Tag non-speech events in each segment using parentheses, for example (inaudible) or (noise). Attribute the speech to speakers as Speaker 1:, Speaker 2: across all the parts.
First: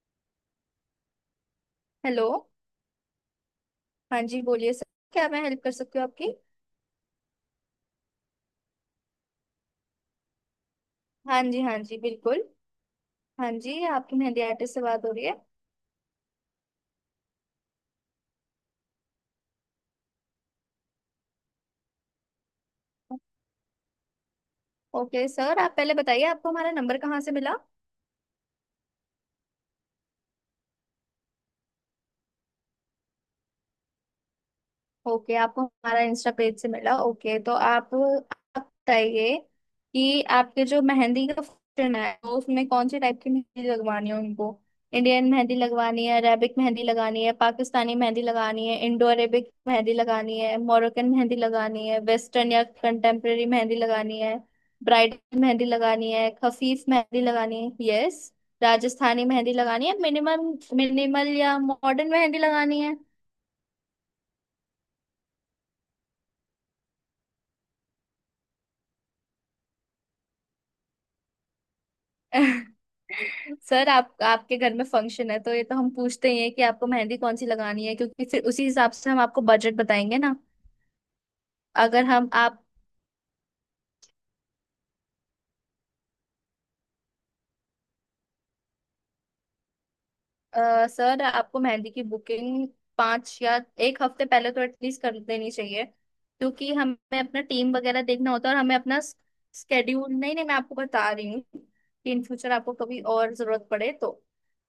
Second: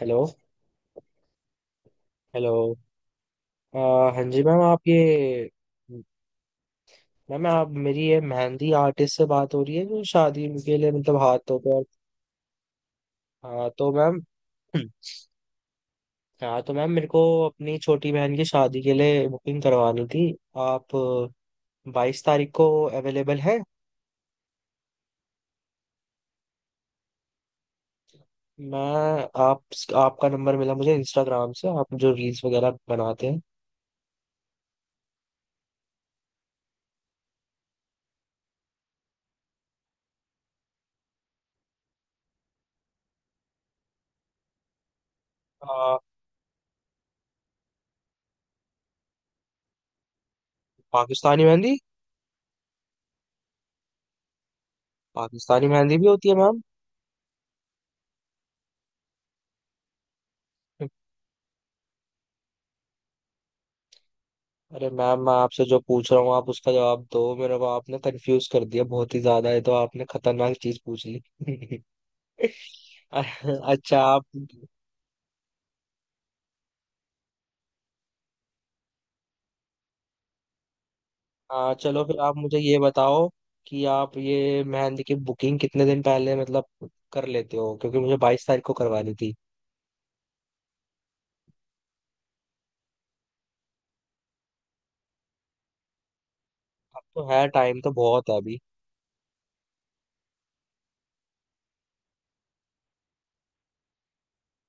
Speaker 1: Hello.
Speaker 2: Hello.
Speaker 1: Hello. अ,
Speaker 2: हाँ
Speaker 1: हाँ
Speaker 2: जी,
Speaker 1: जी मैम,
Speaker 2: बोलिए सर।
Speaker 1: आप
Speaker 2: क्या मैं
Speaker 1: ये...
Speaker 2: हेल्प कर सकती हूँ आपकी?
Speaker 1: मैम, आप मेरी ये मेहंदी आर्टिस्ट से बात हो रही है जो शादी के लिए, मतलब
Speaker 2: हाँ
Speaker 1: हाथों
Speaker 2: जी हाँ
Speaker 1: पर।
Speaker 2: जी, बिल्कुल। हाँ
Speaker 1: हाँ
Speaker 2: जी,
Speaker 1: तो
Speaker 2: आपकी
Speaker 1: मैम
Speaker 2: मेहंदी आर्टिस्ट से
Speaker 1: (clears throat)
Speaker 2: बात हो रही है।
Speaker 1: हाँ तो मैम, मेरे को अपनी छोटी बहन की शादी के लिए बुकिंग करवानी थी। आप 22 तारीख को अवेलेबल है?
Speaker 2: ओके सर, आप पहले बताइए आपको हमारा नंबर कहाँ से मिला।
Speaker 1: मैं आप आपका नंबर मिला मुझे इंस्टाग्राम से, आप जो रील्स वगैरह बनाते हैं।
Speaker 2: ओके, आपको हमारा इंस्टा पेज से मिला। ओके, तो आप बताइए कि आपके जो मेहंदी का फंक्शन है तो उसमें कौन से टाइप की मेहंदी लगवानी है उनको। इंडियन मेहंदी
Speaker 1: अ,
Speaker 2: लगवानी है, अरेबिक मेहंदी लगानी है, पाकिस्तानी मेहंदी लगानी है, इंडो अरेबिक मेहंदी लगानी है, मोरक्कन मेहंदी
Speaker 1: पाकिस्तानी मेहंदी।
Speaker 2: लगानी है, वेस्टर्न या कंटेम्प्रेरी मेहंदी लगानी है, ब्राइडल मेहंदी
Speaker 1: पाकिस्तानी मेहंदी भी
Speaker 2: लगानी
Speaker 1: होती
Speaker 2: है,
Speaker 1: है मैम?
Speaker 2: खफीफ मेहंदी लगानी है, यस राजस्थानी मेहंदी लगानी है, मिनिमम मिनिमल या मॉडर्न मेहंदी लगानी है।
Speaker 1: अरे मैम, मैं आपसे जो पूछ रहा हूँ आप उसका जवाब दो। मेरे को आपने कंफ्यूज कर दिया, बहुत ही ज्यादा है तो आपने खतरनाक चीज पूछ ली। (laughs)
Speaker 2: सर,
Speaker 1: अच्छा।
Speaker 2: आप
Speaker 1: आप...
Speaker 2: आपके घर में फंक्शन है तो ये तो हम पूछते ही हैं कि आपको मेहंदी कौन सी लगानी है, क्योंकि फिर उसी हिसाब से हम आपको बजट बताएंगे ना।
Speaker 1: हाँ चलो,
Speaker 2: अगर
Speaker 1: फिर
Speaker 2: हम
Speaker 1: आप मुझे
Speaker 2: आप
Speaker 1: ये बताओ कि आप ये मेहंदी की बुकिंग कितने दिन पहले, मतलब, कर लेते हो, क्योंकि मुझे 22 तारीख को करवानी थी।
Speaker 2: सर आपको मेहंदी की बुकिंग पाँच या एक हफ्ते पहले तो एटलीस्ट कर देनी चाहिए, क्योंकि हमें
Speaker 1: अब तो
Speaker 2: अपना
Speaker 1: है,
Speaker 2: टीम
Speaker 1: टाइम तो
Speaker 2: वगैरह
Speaker 1: बहुत
Speaker 2: देखना
Speaker 1: है
Speaker 2: होता है
Speaker 1: अभी।
Speaker 2: और हमें अपना स्केड्यूल। नहीं नहीं, मैं आपको बता रही हूँ कि इन फ्यूचर आपको कभी और जरूरत पड़े तो,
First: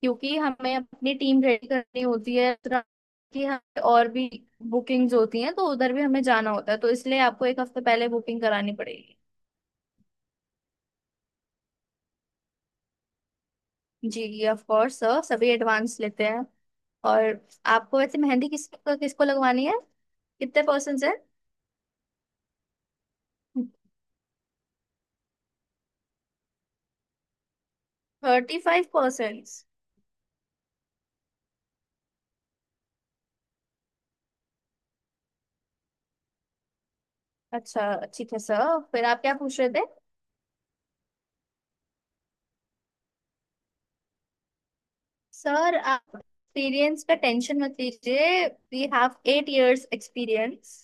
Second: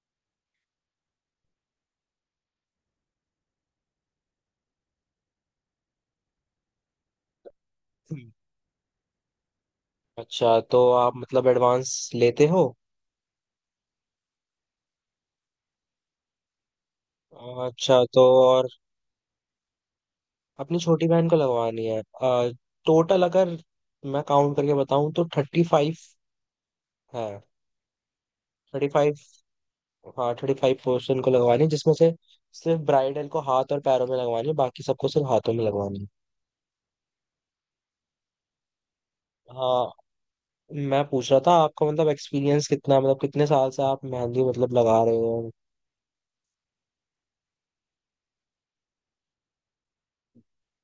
Speaker 2: क्योंकि हमें अपनी टीम रेडी करनी होती है, इस तरह की हमें और भी बुकिंग्स होती हैं तो उधर भी हमें जाना होता है, तो इसलिए आपको एक हफ्ते पहले
Speaker 1: हम्म।
Speaker 2: बुकिंग करानी पड़ेगी।
Speaker 1: अच्छा, तो आप मतलब एडवांस लेते हो?
Speaker 2: जी जी ऑफ कोर्स सर, सभी एडवांस लेते हैं। और आपको
Speaker 1: अच्छा,
Speaker 2: वैसे
Speaker 1: तो
Speaker 2: मेहंदी
Speaker 1: और...
Speaker 2: किसको किसको लगवानी है? कितने
Speaker 1: अपनी
Speaker 2: परसेंट
Speaker 1: छोटी
Speaker 2: है?
Speaker 1: बहन को लगवानी है। टोटल अगर मैं काउंट करके बताऊं तो 35। हाँ।
Speaker 2: Thirty five
Speaker 1: 35।
Speaker 2: परसेंट
Speaker 1: हाँ, थर्टी फाइव पोर्शन को लगवानी है, जिसमें से सिर्फ ब्राइडल को हाथ और पैरों में लगवानी है, बाकी सबको सिर्फ हाथों में लगवानी है।
Speaker 2: अच्छा, ठीक है सर, फिर आप क्या पूछ रहे थे?
Speaker 1: हाँ, मैं पूछ रहा था, आपका मतलब एक्सपीरियंस कितना है? मतलब कितने साल से आप मेहंदी मतलब लगा रहे हो?
Speaker 2: सर आप एक्सपीरियंस का टेंशन मत लीजिए। We have 8 years experience.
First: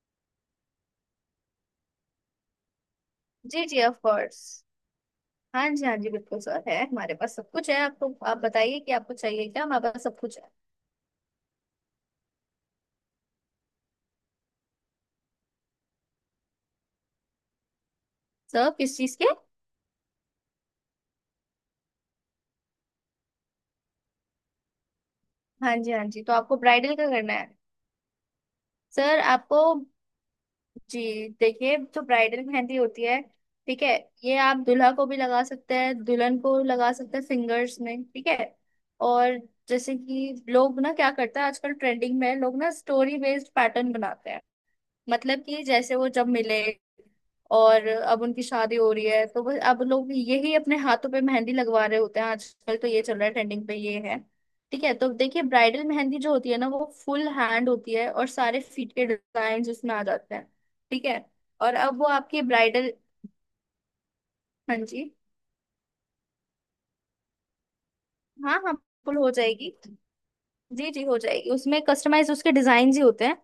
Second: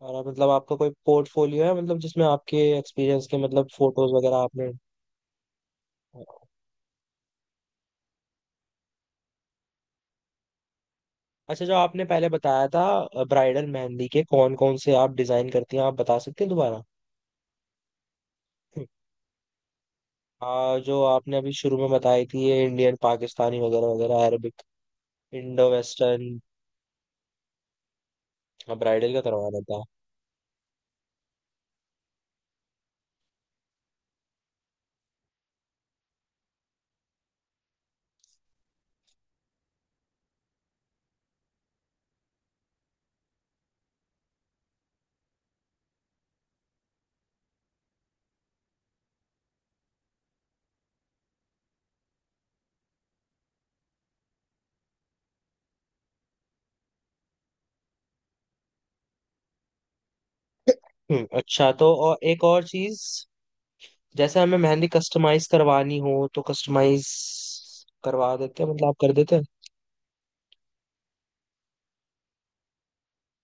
Speaker 1: मतलब आपका कोई पोर्टफोलियो है, मतलब जिसमें आपके एक्सपीरियंस के
Speaker 2: जी
Speaker 1: मतलब
Speaker 2: जी ऑफ
Speaker 1: फोटोज वगैरह
Speaker 2: कोर्स।
Speaker 1: आपने...
Speaker 2: हाँ जी हाँ जी बिल्कुल सर, है हमारे पास, सब कुछ है। आपको आप बताइए कि आपको चाहिए क्या, हमारे पास सब कुछ है।
Speaker 1: अच्छा, जो आपने पहले बताया था ब्राइडल मेहंदी के कौन कौन से आप डिजाइन करती हैं, आप बता सकते हैं दोबारा?
Speaker 2: सर किस चीज़ के?
Speaker 1: जो आपने अभी शुरू में बताई थी, ये इंडियन, पाकिस्तानी वगैरह वगैरह, अरबिक, इंडो
Speaker 2: हाँ जी हाँ जी, तो
Speaker 1: वेस्टर्न।
Speaker 2: आपको ब्राइडल का करना है।
Speaker 1: हाँ, ब्राइडल
Speaker 2: सर
Speaker 1: का करवाना
Speaker 2: आपको,
Speaker 1: था।
Speaker 2: जी देखिए, जो ब्राइडल मेहंदी होती है, ठीक है, ये आप दूल्हा को भी लगा सकते हैं, दुल्हन को लगा सकते हैं, फिंगर्स में। ठीक है। और जैसे कि लोग ना क्या करते हैं, आजकल ट्रेंडिंग में लोग ना स्टोरी बेस्ड पैटर्न बनाते हैं, मतलब कि जैसे वो जब मिले और अब उनकी शादी हो रही है, तो बस अब लोग यही अपने हाथों पे मेहंदी लगवा रहे होते हैं। आजकल तो ये चल रहा है, ट्रेंडिंग पे ये है। ठीक है, तो देखिए, ब्राइडल मेहंदी जो होती है ना, वो फुल हैंड होती है और सारे फीट के डिजाइन उसमें आ जाते हैं। ठीक है।
Speaker 1: हम्म। अच्छा
Speaker 2: और
Speaker 1: तो
Speaker 2: अब वो
Speaker 1: और
Speaker 2: आपकी
Speaker 1: एक और
Speaker 2: ब्राइडल,
Speaker 1: चीज, जैसे हमें
Speaker 2: हाँ
Speaker 1: मेहंदी
Speaker 2: जी,
Speaker 1: कस्टमाइज करवानी हो तो कस्टमाइज करवा
Speaker 2: हाँ
Speaker 1: देते हैं,
Speaker 2: हाँ,
Speaker 1: मतलब आप कर
Speaker 2: फुल हो
Speaker 1: देते हैं?
Speaker 2: जाएगी। जी जी हो जाएगी, उसमें कस्टमाइज उसके डिजाइन ही होते हैं,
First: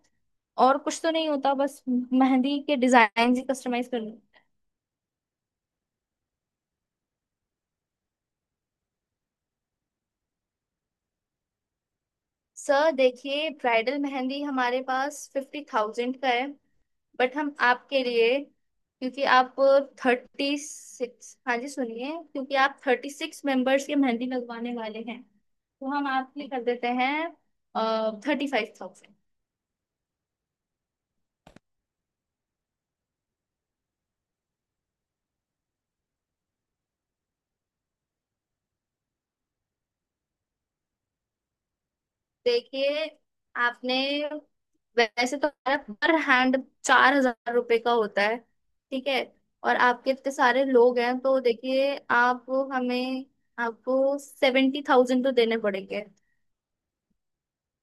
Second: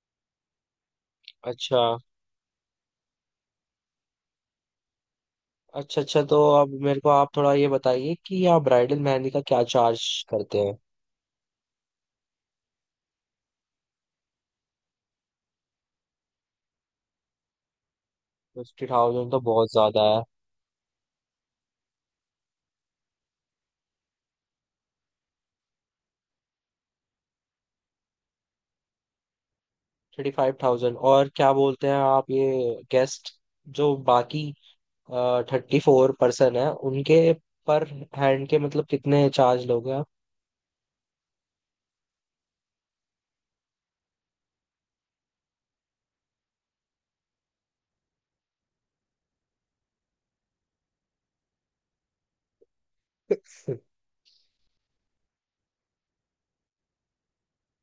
Speaker 2: और कुछ तो नहीं होता,
Speaker 1: अच्छा।
Speaker 2: बस मेहंदी के डिजाइन ही कस्टमाइज करने।
Speaker 1: अच्छा। अच्छा तो अब मेरे को आप थोड़ा ये बताइए कि आप ब्राइडल मेहंदी का क्या चार्ज करते हैं?
Speaker 2: सर देखिए, ब्राइडल मेहंदी हमारे पास 50,000 का है, बट हम आपके लिए,
Speaker 1: फिफ्टी
Speaker 2: क्योंकि
Speaker 1: थाउजेंड तो
Speaker 2: आप,
Speaker 1: बहुत ज्यादा है।
Speaker 2: थर्टी सिक्स, हाँ जी सुनिए, क्योंकि आप 36 मेंबर्स के मेहंदी लगवाने वाले हैं तो हम आपके कर देते हैं 35,000।
Speaker 1: 35,000? और क्या बोलते हैं आप, ये गेस्ट, जो बाकी 34 पर्सन है उनके पर हैंड के मतलब कितने चार्ज लोगे?
Speaker 2: देखिए, आपने, वैसे तो हमारा पर हैंड 4,000 रुपये का होता है। ठीक है। और आपके इतने सारे लोग हैं तो देखिए आप, हमें,
Speaker 1: आप... (laughs)
Speaker 2: आपको 70,000 तो देने पड़ेंगे।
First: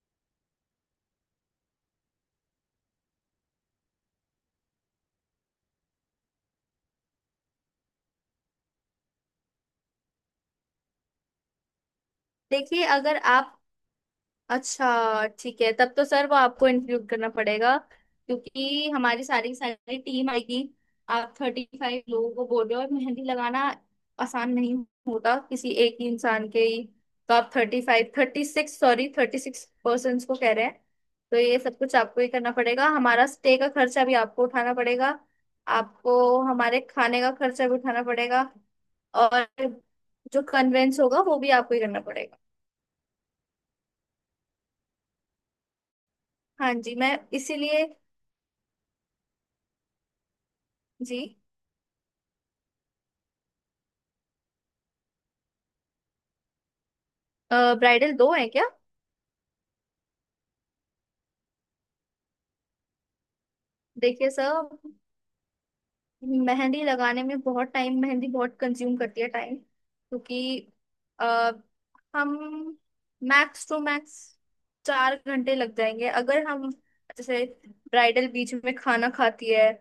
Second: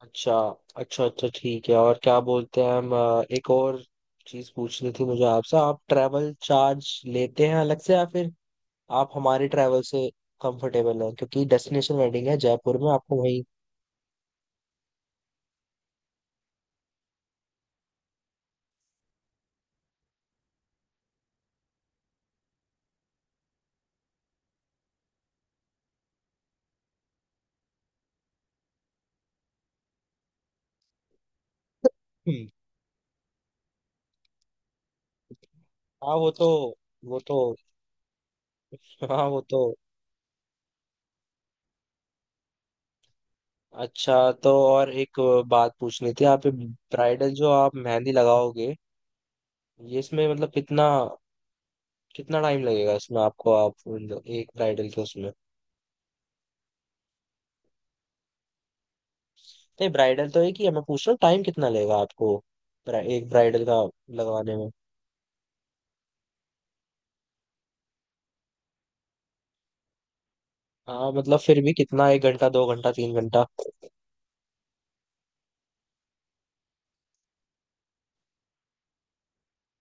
Speaker 1: अच्छा। अच्छा। अच्छा ठीक है। और क्या बोलते हैं हम, एक और चीज पूछनी थी मुझे आपसे, आप ट्रैवल चार्ज लेते हैं अलग से, या फिर आप हमारे ट्रैवल से कंफर्टेबल हैं? क्योंकि डेस्टिनेशन वेडिंग है, जयपुर
Speaker 2: देखिए
Speaker 1: में,
Speaker 2: अगर
Speaker 1: आपको वही...
Speaker 2: आप, अच्छा ठीक है, तब तो सर वो आपको इंक्लूड करना पड़ेगा, क्योंकि हमारी सारी की सारी टीम आएगी। आप 35 लोगों को बोल रहे हो और मेहंदी लगाना आसान नहीं होता किसी एक ही इंसान के ही। तो आप 35 थर्टी सिक्स सॉरी 36 पर्सन को कह रहे हैं, तो ये सब कुछ आपको ही
Speaker 1: हम्म,
Speaker 2: करना पड़ेगा, हमारा स्टे का खर्चा भी आपको उठाना पड़ेगा।
Speaker 1: हाँ
Speaker 2: आपको
Speaker 1: वो तो...
Speaker 2: हमारे
Speaker 1: वो
Speaker 2: खाने का
Speaker 1: तो...
Speaker 2: खर्चा भी उठाना पड़ेगा।
Speaker 1: हाँ वो
Speaker 2: और
Speaker 1: तो...
Speaker 2: जो कन्वेंस होगा वो भी आपको ही करना पड़ेगा।
Speaker 1: अच्छा तो और एक बात पूछनी थी, आप
Speaker 2: हाँ जी, मैं
Speaker 1: ब्राइडल जो आप
Speaker 2: इसीलिए,
Speaker 1: मेहंदी लगाओगे ये इसमें मतलब कितना...
Speaker 2: जी,
Speaker 1: कितना टाइम लगेगा इसमें आपको? आप एक ब्राइडल के उसमें...
Speaker 2: ब्राइडल दो है क्या?
Speaker 1: नहीं, ब्राइडल तो एक ही है, मैं पूछ रहा हूँ टाइम कितना लेगा आपको एक ब्राइडल का
Speaker 2: देखिए सर,
Speaker 1: लगवाने में?
Speaker 2: मेहंदी लगाने में बहुत टाइम, मेहंदी बहुत कंज्यूम करती है टाइम, क्योंकि
Speaker 1: हाँ,
Speaker 2: अ,
Speaker 1: मतलब फिर भी कितना, एक घंटा, दो
Speaker 2: हम
Speaker 1: घंटा, तीन घंटा?
Speaker 2: मैक्स टू मैक्स 4 घंटे लग जाएंगे, अगर हम, जैसे ब्राइडल बीच में खाना खाती है,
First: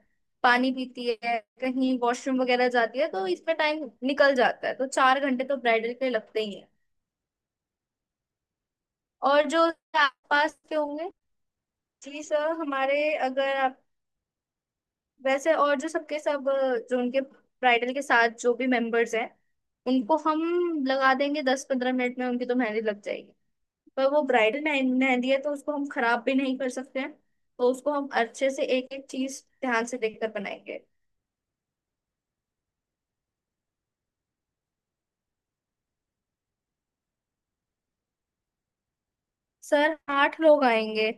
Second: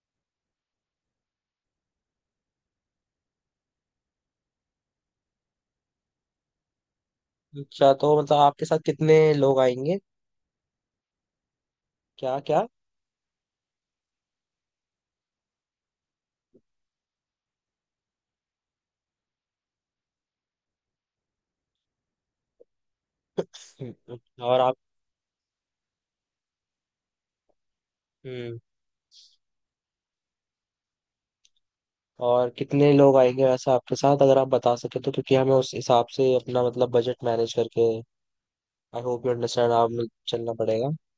Speaker 2: पानी पीती है, कहीं वॉशरूम वगैरह जाती है, तो इसमें टाइम निकल जाता है, तो 4 घंटे तो ब्राइडल के लगते ही है।
Speaker 1: अच्छा तो मतलब आपके साथ कितने
Speaker 2: और
Speaker 1: लोग
Speaker 2: जो
Speaker 1: आएंगे,
Speaker 2: आसपास के होंगे, जी
Speaker 1: क्या
Speaker 2: सर
Speaker 1: क्या?
Speaker 2: हमारे, अगर आप वैसे, और जो सबके सब जो उनके ब्राइडल के साथ जो भी मेंबर्स हैं उनको हम लगा देंगे, 10-15 मिनट में उनकी तो मेहंदी लग जाएगी।
Speaker 1: (laughs)
Speaker 2: पर
Speaker 1: हम्म,
Speaker 2: वो
Speaker 1: और
Speaker 2: ब्राइडल
Speaker 1: आप...
Speaker 2: मेहंदी है तो उसको हम खराब भी नहीं कर सकते हैं, तो उसको हम अच्छे
Speaker 1: हम्म,
Speaker 2: से एक एक चीज ध्यान से देखकर बनाएंगे।
Speaker 1: और कितने लोग आएंगे वैसे आपके साथ, अगर आप बता सके तो, क्योंकि हमें उस हिसाब से अपना मतलब बजट मैनेज करके... I hope you understand.
Speaker 2: Sir
Speaker 1: आप...
Speaker 2: आठ
Speaker 1: चलना
Speaker 2: लोग
Speaker 1: पड़ेगा।
Speaker 2: आएंगे।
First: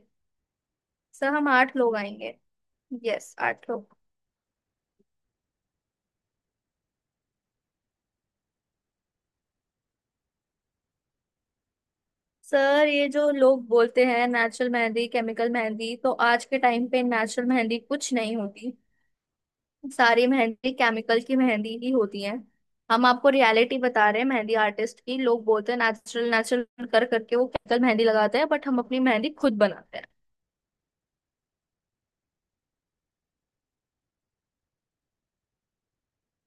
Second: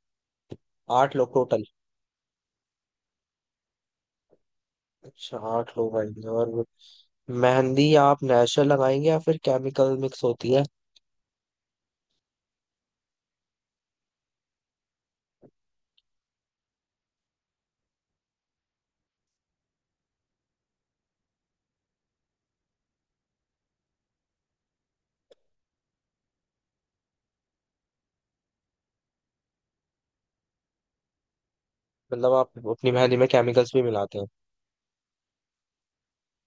Speaker 1: आठ लोग
Speaker 2: सर, हम
Speaker 1: टोटल?
Speaker 2: आठ लोग आएंगे, यस आठ लोग।
Speaker 1: अच्छा, आठ लोग आएंगे। और मेहंदी आप नेचुरल लगाएंगे या फिर केमिकल मिक्स होती है?
Speaker 2: सर ये जो लोग बोलते हैं नेचुरल मेहंदी केमिकल मेहंदी, तो आज के टाइम पे नेचुरल मेहंदी कुछ नहीं होती, सारी मेहंदी केमिकल की मेहंदी ही होती है। हम आपको रियलिटी बता रहे हैं मेहंदी आर्टिस्ट की। लोग बोलते हैं नेचुरल नेचुरल कर करके, वो केमिकल मेहंदी लगाते हैं, बट हम अपनी मेहंदी खुद बनाते हैं।
Speaker 1: मतलब आप अपनी मेहंदी में केमिकल्स भी मिलाते हैं?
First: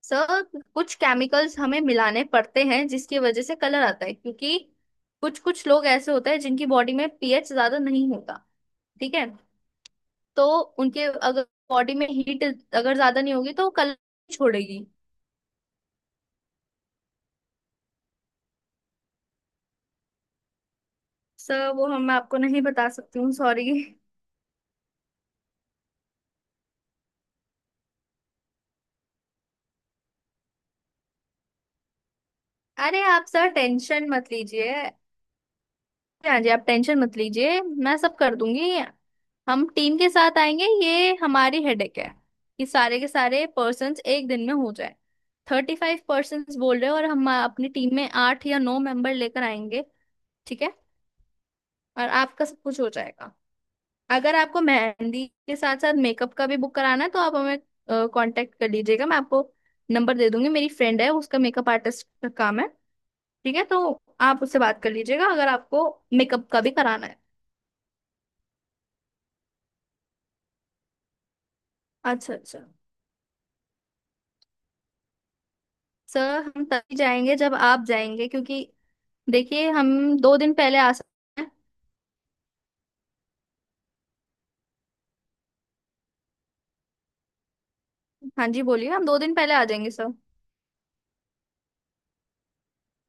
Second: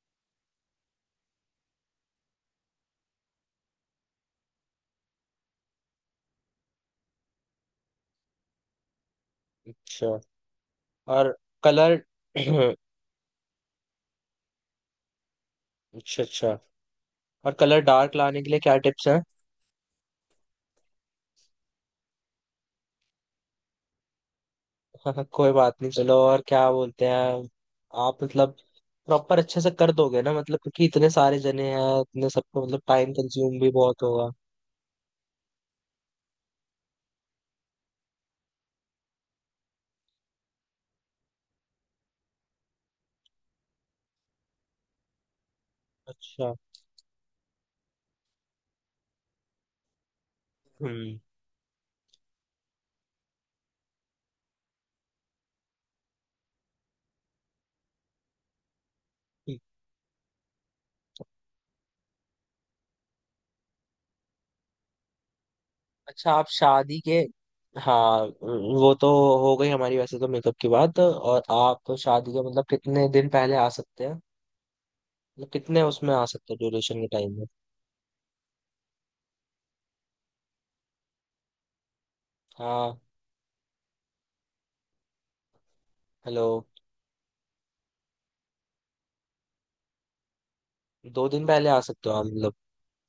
Speaker 2: सर, कुछ केमिकल्स हमें मिलाने पड़ते हैं जिसकी वजह से कलर आता है, क्योंकि कुछ कुछ लोग ऐसे होते हैं जिनकी बॉडी में पीएच ज्यादा नहीं होता। ठीक है।
Speaker 1: अच्छा।
Speaker 2: तो उनके
Speaker 1: और
Speaker 2: अगर बॉडी
Speaker 1: कलर...
Speaker 2: में हीट
Speaker 1: (clears throat)
Speaker 2: अगर ज्यादा नहीं होगी तो कलर छोड़ेगी।
Speaker 1: अच्छा अच्छा, और कलर डार्क लाने के लिए क्या टिप्स हैं?
Speaker 2: सर वो हम, मैं आपको नहीं बता सकती हूँ, सॉरी (laughs)
Speaker 1: (laughs) कोई बात नहीं, चलो। और क्या बोलते हैं आप, मतलब प्रॉपर अच्छे से कर दोगे ना? मतलब क्योंकि इतने सारे जने हैं, इतने सबको मतलब
Speaker 2: अरे
Speaker 1: टाइम
Speaker 2: आप सर
Speaker 1: कंज्यूम भी बहुत
Speaker 2: टेंशन
Speaker 1: होगा।
Speaker 2: मत लीजिए। हाँ जी आप टेंशन मत लीजिए, मैं सब कर दूंगी। हम टीम के साथ आएंगे, ये हमारी हेडेक है कि सारे के सारे पर्सन्स एक दिन में हो जाए। थर्टी फाइव
Speaker 1: अच्छा।
Speaker 2: पर्सन्स बोल रहे हो और हम अपनी टीम में आठ या नौ मेंबर लेकर आएंगे। ठीक है।
Speaker 1: हम्म।
Speaker 2: और आपका सब कुछ हो जाएगा। अगर आपको मेहंदी के साथ साथ मेकअप का भी बुक कराना है, तो आप हमें कांटेक्ट कर लीजिएगा। मैं आपको
Speaker 1: ठीक।
Speaker 2: नंबर दे दूंगी, मेरी फ्रेंड है, उसका मेकअप आर्टिस्ट का काम है। ठीक है, तो आप उससे बात कर लीजिएगा अगर आपको
Speaker 1: अच्छा, आप
Speaker 2: मेकअप का भी
Speaker 1: शादी
Speaker 2: कराना है।
Speaker 1: के... हाँ वो तो हो गई हमारी वैसे तो मेकअप की बात। और आप शादी
Speaker 2: अच्छा
Speaker 1: के
Speaker 2: अच्छा।
Speaker 1: मतलब कितने दिन पहले आ सकते हैं? मतलब कितने उसमें आ
Speaker 2: सर
Speaker 1: सकते हैं,
Speaker 2: हम तभी
Speaker 1: ड्यूरेशन के
Speaker 2: जाएंगे
Speaker 1: टाइम?
Speaker 2: जब आप जाएंगे, क्योंकि देखिए हम 2 दिन पहले आ सकते हैं।
Speaker 1: हाँ। हेलो।
Speaker 2: हाँ जी बोलिए, हम 2 दिन पहले आ जाएंगे सर।
Speaker 1: 2 दिन पहले आ सकते हो आप, मतलब?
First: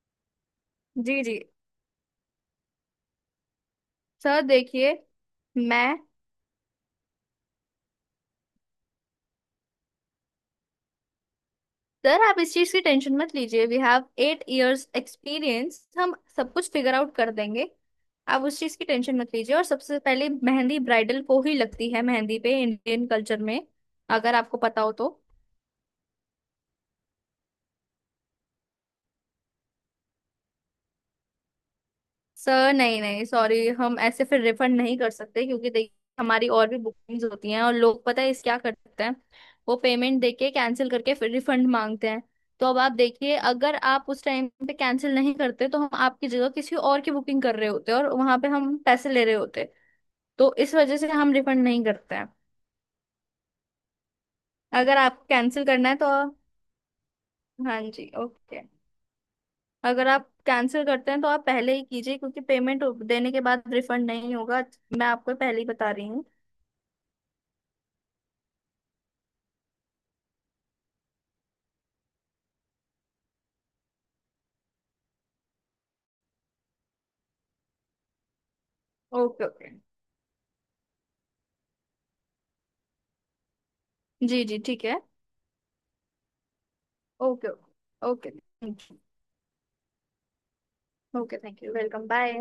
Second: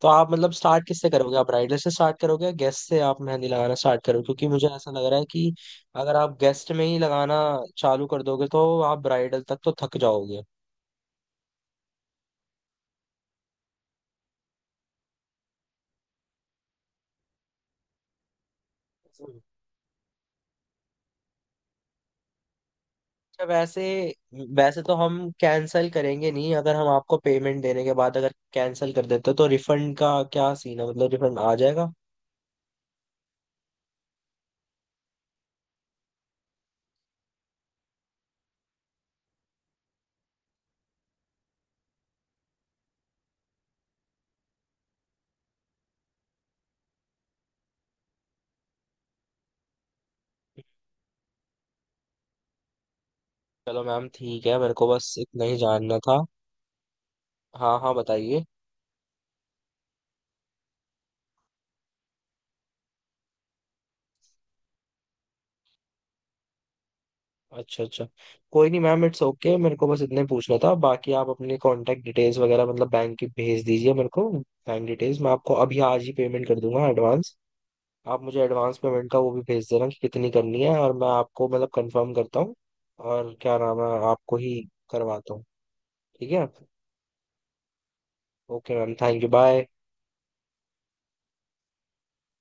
Speaker 1: तो आप मतलब स्टार्ट किससे
Speaker 2: जी
Speaker 1: करोगे,
Speaker 2: जी,
Speaker 1: आप राइडर से स्टार्ट करोगे या गेस्ट से आप मेहंदी लगाना स्टार्ट करोगे?
Speaker 2: सर
Speaker 1: क्योंकि मुझे ऐसा
Speaker 2: देखिए,
Speaker 1: लग रहा है कि
Speaker 2: मैं,
Speaker 1: अगर आप गेस्ट में ही लगाना चालू कर दोगे तो आप ब्राइडल तक तो थक जाओगे।
Speaker 2: सर आप इस चीज़ की टेंशन मत लीजिए। We have eight years experience, हम सब कुछ फिगर आउट कर देंगे। आप उस चीज़ की टेंशन
Speaker 1: अच्छा,
Speaker 2: मत लीजिए, और सबसे पहले मेहंदी ब्राइडल को ही लगती है मेहंदी पे, इंडियन कल्चर में
Speaker 1: वैसे...
Speaker 2: अगर आपको पता
Speaker 1: वैसे
Speaker 2: हो
Speaker 1: तो
Speaker 2: तो।
Speaker 1: हम कैंसिल करेंगे नहीं, अगर हम आपको पेमेंट देने के बाद अगर कैंसिल कर देते तो रिफंड का क्या सीन है, मतलब रिफंड आ जाएगा?
Speaker 2: सर नहीं नहीं सॉरी, हम ऐसे फिर रिफंड नहीं कर सकते, क्योंकि देखिए हमारी और भी बुकिंग्स होती हैं और लोग पता है इस क्या करते हैं, वो पेमेंट देके कैंसिल करके फिर रिफंड मांगते हैं। तो अब आप देखिए, अगर आप उस टाइम पे कैंसिल नहीं करते तो हम आपकी जगह किसी और की बुकिंग कर रहे होते और वहां पे हम पैसे ले रहे होते, तो इस वजह से हम रिफंड नहीं करते हैं।
Speaker 1: चलो मैम, ठीक है, मेरे को
Speaker 2: अगर
Speaker 1: बस
Speaker 2: आपको
Speaker 1: इतना ही
Speaker 2: कैंसिल करना है
Speaker 1: जानना
Speaker 2: तो,
Speaker 1: था। हाँ
Speaker 2: हाँ
Speaker 1: हाँ,
Speaker 2: जी
Speaker 1: बताइए।
Speaker 2: ओके, अगर आप कैंसिल करते हैं तो आप पहले ही कीजिए, क्योंकि पेमेंट देने के बाद रिफंड नहीं होगा, मैं आपको पहले ही बता रही हूँ।
Speaker 1: अच्छा अच्छा। कोई नहीं मैम, इट्स ओके, मेरे को बस इतने पूछना था। बाकी आप अपने कांटेक्ट डिटेल्स वगैरह मतलब बैंक की भेज दीजिए मेरे को, बैंक डिटेल्स, मैं आपको अभी आज ही पेमेंट कर दूंगा एडवांस। आप मुझे एडवांस पेमेंट का वो भी
Speaker 2: ओके
Speaker 1: भेज
Speaker 2: ओके।
Speaker 1: देना कि कितनी करनी है, और मैं आपको मतलब कंफर्म करता हूँ। और क्या नाम है, आपको
Speaker 2: जी जी
Speaker 1: ही
Speaker 2: ठीक है।
Speaker 1: करवाता हूँ? ठीक है।
Speaker 2: Okay okay. Okay
Speaker 1: okay
Speaker 2: thank
Speaker 1: ma'am,
Speaker 2: you.
Speaker 1: Thank you, bye.
Speaker 2: Okay thank you welcome bye.